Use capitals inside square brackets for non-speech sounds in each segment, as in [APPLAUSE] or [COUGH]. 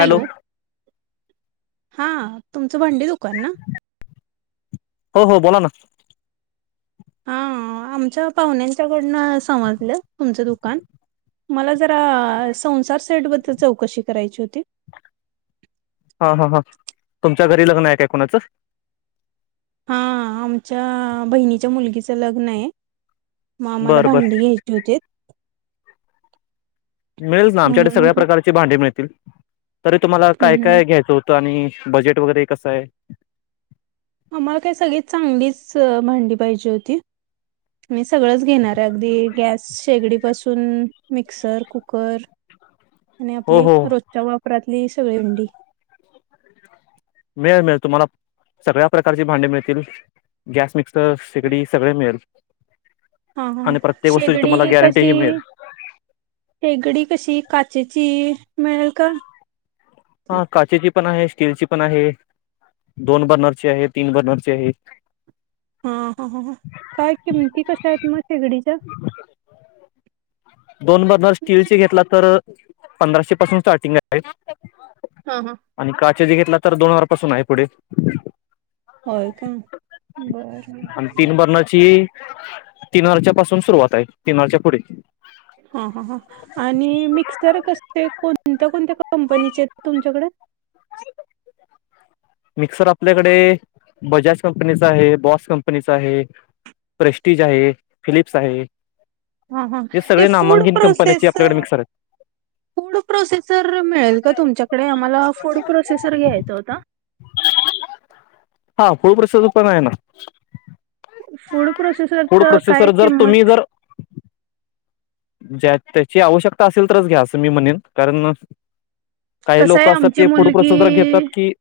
Hello हा तुमच भांडी दु कॉन हो हो बोला ना हा आमच्या पाहुण्यांच्या...... पुढण समजलं तुमचं दुकान मला जरा संसार सेट बद्दल चौकशी करायची होती. हा, हा, हा तुमच्या घरी लग्न हाय काय कुणाचं? हा आमच्या बहिणीच्या मुलगीच लग्न आहे. मग आम्हाला बरं बरं भांडी घ्यायची होतीत. मिळेलच ना आमच्याकडे म्हणून सगळ्या म्हटलं प्रकारची भांडी मिळतील. तरी तुम्हाला काय हम्म हम्म. काय घ्यायचं होतं आणि बजेट वगैरे कसं हाय? आम्हाला काय सगळी चांगलीच भांडी पाहिजे होती. मी सगळंच घेणार आहे. अगदी गॅस शेगडी पासून मिक्सर, कुकर आणि हो आपली हो रोजच्या वापरात [UNINTELLIGIBLE] सगळी [UNINTELLIGIBLE] मिळेल, मिळेल तुम्हाला सगळ्या प्रकारची भांडी मिळतील. गॅस, मिक्स र शेगडी सगळ मिळेल. हा हा आणि प्रत्येक वस्तूची शेगडी तुम्हाला कशी. गॅरंटीही मिळेल शेगडी कशी? काचेची मिळलं का? हा काचेची पण आहे स्टीलची पण आहे, दोन बर्नरची आहे, तीन बर्नरची आहे. हा हा ह ह काय किमती कशा आहेत म शिगडीच्या दोन बर्नर स्टील चे घेतला तर पंधराशे पासून स्टार्टिंग आहे. हा हा [UNINTELLIGIBLE] घेतला तर दोन हजार पासून आहे पुढे. होय काय बरर आणि तीन बर्नरची तीन वरच्या पासून सुरुवात आहे, तीन वरच्या पुढे हा हा हा. आणि कंपनीचेत तुमच्याकडे? मिक्सर आपल्याकडे बजाज कंपनीचा आहे, बॉस कंपनीचा आहे, प्रेस्टीज आहे, फिलिप्स आहे. ह ह हे ते सगळे फूड नामांकित कंपन्याचे प्रोसेसर, आपल्याकडे मिक्सर आहेत फूड प्रोसेसर मिळेल का तुमच्याकडे? आम्हाला फूड प्रोसेसर घ्यायचं होत. हां फूड प्रोसेसर पण आहे ना फूड फूड प्रोसेसरचा काय प्रोसेसर जर तुम्ही किंमत जर ज्या त्याची आवश्यकता असेल तरच घ्या असं मी म्हणेन कारण काही कसं लोक आहे असतात आमची ते फूड प्रोसेसर मुलगी घेतात की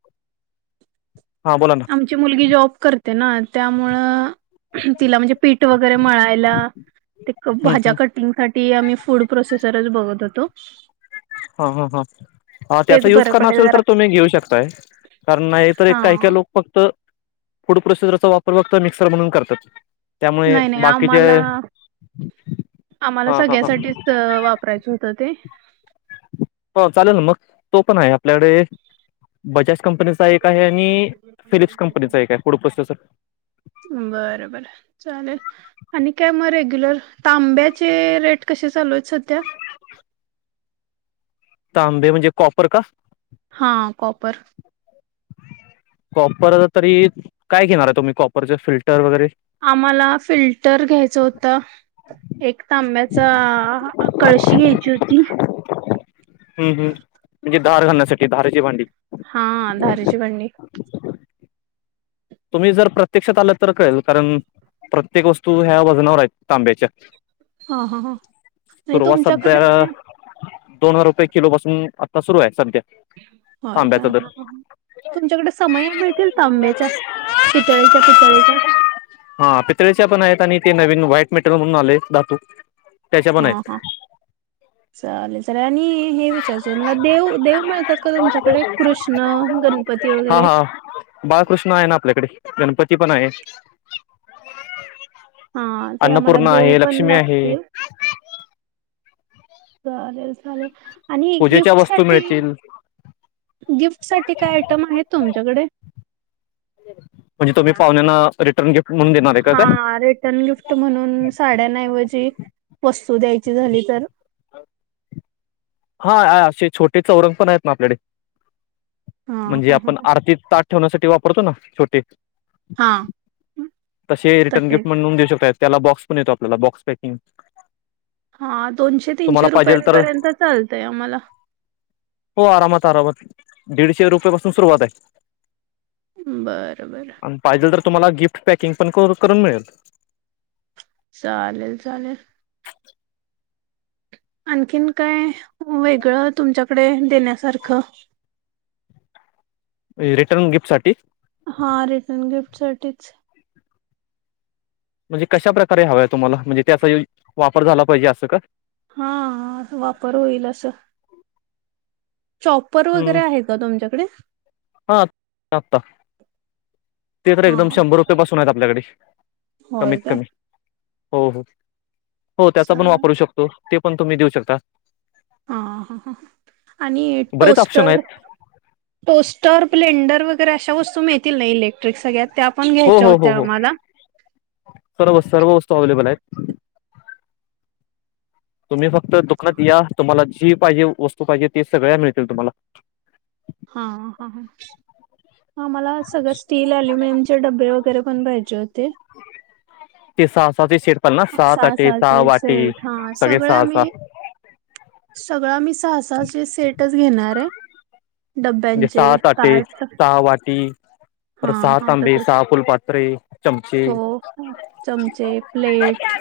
हां बोला ना आमची मुलगी जॉब करते ना त्यामुळे तिला म्हणजे पीठ वगैरे मळायला ते हं हं भाज्या कटिंगसाठी ती आम्ही फूड प्रोसेसरच बघत होतो. हा हा हा त्याचा तेच युज बरं करणार पडेल असेल जरा तर तुम्ही घेऊ शकताय कारण नाही तर एक हा काही काही लोक फक्त फूड प्रोसेसरचा वापर फक्त मिक्सर म्हणून करतात. त्यामुळे नाही नाही बाकीचे आम्हाला आम्हाला हां हां हां सगळ्यासाठीच वापरायचं होतं ते हो चालेल ना मग तो पण आहे आपल्याकडे बजाज कंपनीचा एक आहे आणि फिलिप्स कंपनीचा एक [UNINTELLIGIBLE] आहे फूड प्रोसेसर बर बर चालेल आणि काय मरे रेग्युलर तांब्याचे रेट कसे चालूयेत सध्या? [UNINTELLIGIBLE] तांबे म्हणजे कॉपर का? हा कॉपर कॉपर तरी काय घेणार आहे? तुम्ही कॉपरचे फिल्टर वगैरे आम्हाला फिल्टर घ्यायचं होतं? एक तांब्याचा कळशी घ्यायची होती? हम्म हम्म म्हणजे धार घालण्यासाठी धारेची भांडी. हा धारेची भांडी [UNINTELLIGIBLE] तुम्ही जर प्रत्यक्षात आलात तर कळेल, कारण प्रत्येक वस्तू ह्या वजनावर आहेत तांब्याच्या. हा हा ह आणि सुरुवात तुमच्याकडे? सध्या दोन हजार रुपये किलोपासून आता सुरू आहे सध्या. होय तांब्याचा का? दर तुमच्याकडे समया मिळतील तांब्याच्या? पितळेच्या पितळेच्या [UNINTELLIGIBLE] हा पितळेच्या पण आहेत आणि ते नवीन व्हाईट मेटेरर म्हणून आलेय धातू. त्याच्या पण हा आहेत हा चालेल चाले सगळ्यांनी हे विचारायचय मला देव देव मिळतात का तुमच्याकडे? कृष्ण गणपती हा वगैरे, हा बाळकृष्ण आहे ना आपल्याकडे गणपती पण आहे हा ते आम्हाला अन्नपूर्णा देऊ आहे पण लक्ष्मी आहे लागतील. चालेेल चालेल हा. आणि पूजेच्या गिफ्ट वस्तू साठी मिळतील गिफ्ट साठी काय आयटम आहेत तुमच्याकडे? म्हणजे तुम्ही पाहुण्यांना? रिटर्न गिफ्ट म्हणून देणार आहे का काय हा रिटर्न गिफ्ट म्हणून साड्यानऐवजी वस्तू द्यायची झाली तर? हा हा असे छोटे चौरंग पण आहेत ना आपल्याकडे. हा म्हणजे हा हा आपण आरतीत ताट ठेवण्यासाठी वापरतो ना. छोटी.. हा हा, तसे रिटर्न गिफ्ट म्हणून देऊ शकताय त्याला बॉक्स पण येतो आपल्याला बॉक्स पॅकिंग हा दोनशे तुम्हाला तीनशे पाहिजे तर रुपयांपर्यंत चालते. [UNINTELLIGIBLE] आम्हाला [UNINTELLIGIBLE] दीडशे रुपये पासून सुरुवात हाय. बरं बरं तर तुम्हाला गिफ्ट पॅकिंग पण करू करून मिळेल. चालेल - चालेल आणखीन काय वेगळं तुमच्याकडे देण्यासारखं रिटर्न गिफ्ट साठी - - हा रिटर्न गिफ्टसाठीच - - म्हणजे कशा प्रकारे हवं आहे तुम्हाला म्हणजे त्याचा यो वापर झाला पाहिजे असं काय हां, वापर होईल असं. चॉपर वगैरे हम् आहे का तुमच्याकडे? हा आता ते तर एकदम हां, शंभर रुपये पासून आहेत आपल्याकडे कमीत होय का? कमी हो हो हो त्याचा पण वापरू चालेल. होऊ शकतो. ते पण तुम्ही देऊ शकता. हा हं ह आणि बरेच ऑप्शन टोस्टर आहेत टोस्टर ब्लेंडर अशा वस्तु [UNINTELLIGIBLE] ना इलेक्ट्रिक सगळ्यात हो हो हो हो सर्व सर्व वस्तू अवेलेबल आहेत. तुम्ही फक्त दुकानात या तुम्हाला जी पाहिजे वस्तू पाहिजे ते सगळ्या मिळतील तुम्हाला हा हं हा हा मला सगळं स्टील, अल्युमिनियम चे डब्बे वगैरे पण पाहिजे होते ते सहा सहाचे सेट पाल ना सहा ताटे सहा चे वाटी सेट हा सगळे सगळ सहा मी सहा सगळ मी सहा..... तसे सेटच घेणाराय. णजे सहा ताटे सहा वाटी हा पर सहा हा तांबे तसच सहा फुलपात्रे चमचे हो चमचे, प्लेट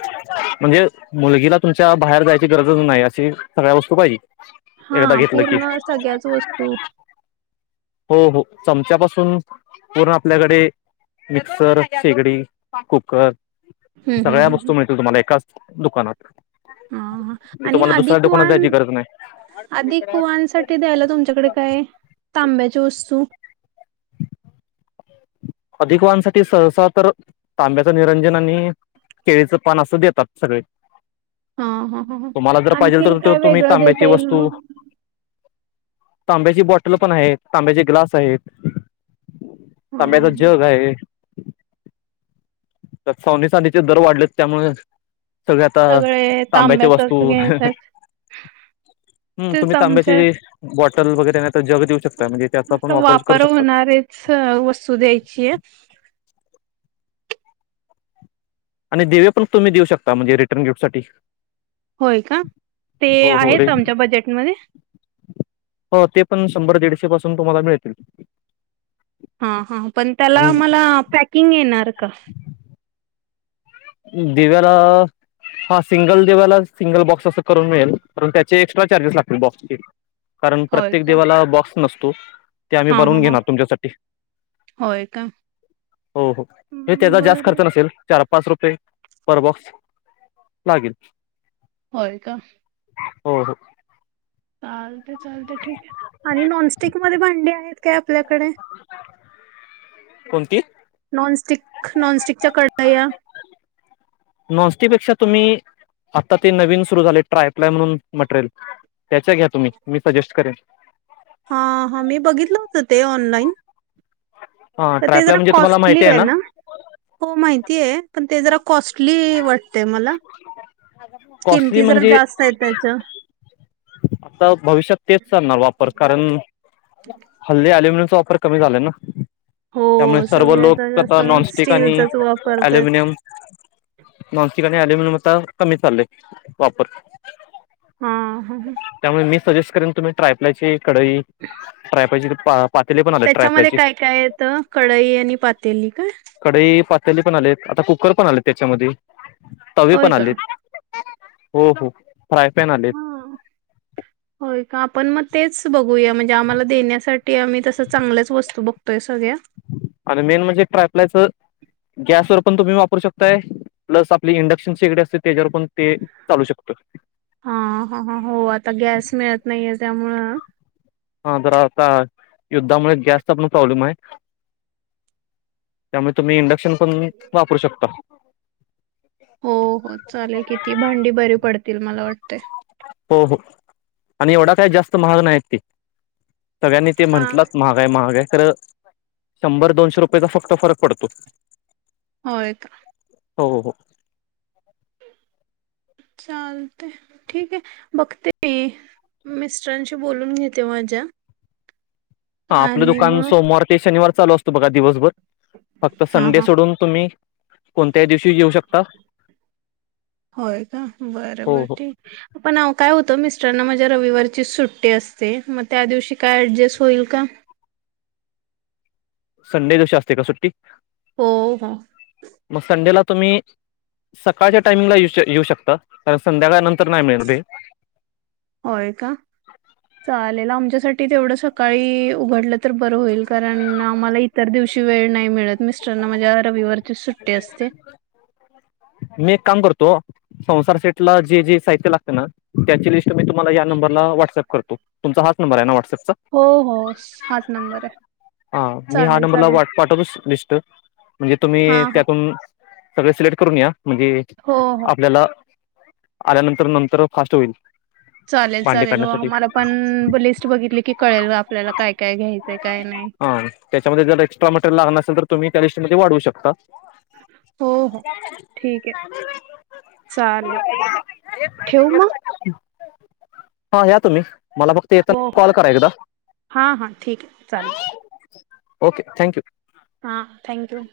म्हणजे मुलगीला तुमच्या बाहेर जायची गरजच नाही अशी सगळ्या वस्तू पाहिजे. हा एकदा घेतलं की पूर्ण सगळ्याच वस्तू - - हो -हो चमच्यापासून पूर्ण आपल्याकडे मिक्सर, शेगडी, कुकर हम्म सगळ्या वस्तू मिळतील तुम्हाला एकाच - - दुकानत हं हा आणि अधिक दुकानात वान जायची गरज नाही अधिक वान साठी द्यायला तुमच्याकडे काही तांब्याची वस्तू - - अधिक वाहनसाठी सहसा तर तांब्याचं निरंजन आणि केळीचं पान असं देतात सगळे हा हा ह ह तुम्हाला जर पाहिजेल आणखीन तर त काय तुम्ही वेगळं तांब्याची देता येईल वस्तू मग तांब्याची बॉटल पण आहेत. तांब्याचे ग्लास आहेत. ह तांब्याच्या ह जग आहे. तर सोन्या चांदीचे दर वाढलेत त्यामुळे सगळी आता सगळे तांब्याच्या वस्तू तांब्याचच हम् घेतात तुम्ही तेच आमच्या तांब्याची बॉटल वगैरे त्यांना जग देऊ शकता म्हणजे त्याचा पण वापर करू शकतात. होणारेच वस्तू द्यायची आहे आणि दिवे पण तुम्ही देऊ शकता म्हणजे रिटर्न गिफ्टसाठी होय का, ते हो रे आहेत आमच्या बजेटमध्ये? हो ते पण शंभर दीडशे पासून तुम्हाला मिळतील. हा हा पण त्याला आणि मला पॅकिंग येणार. का? दिव्याला, हा सिंगल दिव्याला सिंगल बॉक्स असं करून मिळेल पण त्याचे एक्स्ट्रा चार्जेस लागतील बॉक्सचे. कारण होय प्रत्येक का देवाला बॉक्स नसतो. तो ते आम्ही हा हा बनवून हा घेणार तुमच्यासाठी, होय का हो हो त्याचा जास्त बरं खर्च नसेल चार पाच रु ते परबॉक्स लागेल. होय का? हो हो चालते चालते ठीक आहे आणि नॉन स्टिक मध्ये भांडी आहेत काय आपल्याकडे? कोणती नॉनस्टिक नॉनस्टिकच्या कढया. नॉनस्टीपेक्षा तुम्ही आता ते नवीन सुरू झालय ट्रायप्लाय म्हणून मटरेल त्याच्या घ्या तुम्ही मी सजेस्ट करेन. हा हा मी बघितलं होतं ते ऑनलाइन हां तर ते ट्रायप्लाय जरा म्हणजे तुम्हाला माहिती आहे कॉस्टलीये ना, हो माहिती आहे. पण ते जरा कॉस्टली वाटतंय मला, कॉस्टली किमती जरा म्हणजे जास्त आहेत त्याच्या. आता भविष्यात तेच चालणार वापर कारण हल्ली अलुमिनियम चा वापर कमी झालंय ना. त्यामुळे हो सर्व सगळे लोक जास्त आता नॉनस्टिक आणि स्टीलचाच वापरतायत. अल्युमिनियम नॉनस्टिक आणि अल्युमिनियमचा कमी चाललाय वापर. हा हा हा. त्यामुळे मी सजेस्ट करेन तुम्ही ट्राय ह्याची कढई ट्राय पाहिजे. पा पातेले पण आलेत त्याच्यामध्ये ट्रायप्लायची काय काय येतं, कढई आणि पातेली काय? तेली पण आलेत आता कुकर पण आलेत त्याच्यामध्ये तवे होय पण का? आलेत. हो हो फ्राय पॅन आलेत. हा. होय का पण म तेच बघूया म्हणजे आम्हाला देण्यासाठी आम्ही तस चांगल्याच वस्तू बघतोय सगळ्या आणि मेन म्हणजे ट्रापलायच गॅसवर पण तुम्ही वापरू शकताय. प्लस आपली इंडक्शन शेगडी असतील तेज्यावर पण ते चालू शकतं हा, हा, हा, हा हो आता गॅस मिळत नाहीये त्यामुळं हं हा बर आता युद्धामुळे गॅसचा पण प्रॉब्लेम आहे, त्यामुळे तुम्ही इंडक्शन पण मी वापरू शकता. हो, हो चालेल कि ती भांडी बरी पडतील मला वाटतेय. हो हो आणि एवढा काय जास्त महाग नाही आहेत ते. सगळ्यांनी ते हा म्हटलंच महाग हाय, महाग हाय खर शंभर दोनशे रुपयेचा फक्त फरक पडतो. हो येता हो हो हो चालतय ठीक ये बघते मी मिस्टरांशी बोलून घेते माझ्या. हा आपलं आणि दुकान मग सोमवार ते शनिवार चालू असतं बघा दिवसभर फक्त हा हा संडे सोडून तुम्ही कोणत्याही दिवशी येऊ शकता होय का? बर, हो बर हो ठीक पण अवो काय होत मिस सर ना माझ्या रविवारची सुट्टी असते, मग त्या दिवशी काय ऍडजस्ट होईल का? संडे दिवशी असते का सुट्टी? हो, हो. मग संडेला तुम्ही सकाळच्या टाइमिंगला येऊ येऊ शकता? कारण संध्याकाळ नंतर नाही मिळेल ते होय का? चालेल आमच्यासाठी तेवढं सकाळी उघडलं तर बरं होईल. कारण आम्हाला इतर दिवशी वेळ नाही मिळत. मिस्टरांना माझ्या रविवारची सुट्टी असते. मी एक काम करतो, संसार सेटला जे जे साहित्य लागतं ना त्याची लिस ते मी तुमाला या नंबरला व्हाट्सअप करतो तुमचा हाच नबंर आहे ना व्हाट्स हो हो स- हाच नंबर आहे [UNINTELLIGIBLE] आ मी ह्या चालेल नंबरला चालेल वा पाठवतो लिस्ट म्हणजे तुम्ही हां हां त्यातून सगळे सिलेक्ट करून या. म्हणजे हो हो आपल्याला आल्यानंतर नंतर फास्ट होईल. चालेल, भांडे चालेल हो काढण्यासाठी आम्हाला पण लिस्ट बघितली की कळेल आपल्याला काय काय घ्यायचंय, काय नाई. हा त्याच्यामध्ये जर एक्स्ट्रा मटेरियल लागणार असेल तर तुम्ही त्या लिस्टमध्ये वाढवू शकता. हो, हो. ठीक हे चालेल ठेऊ मग् हा या तुम्ही मला फक्त हो येताना हो कॉल करा एकदा हा हा ठीक हे चालेल ओके थँक्यू हा, थँक्यू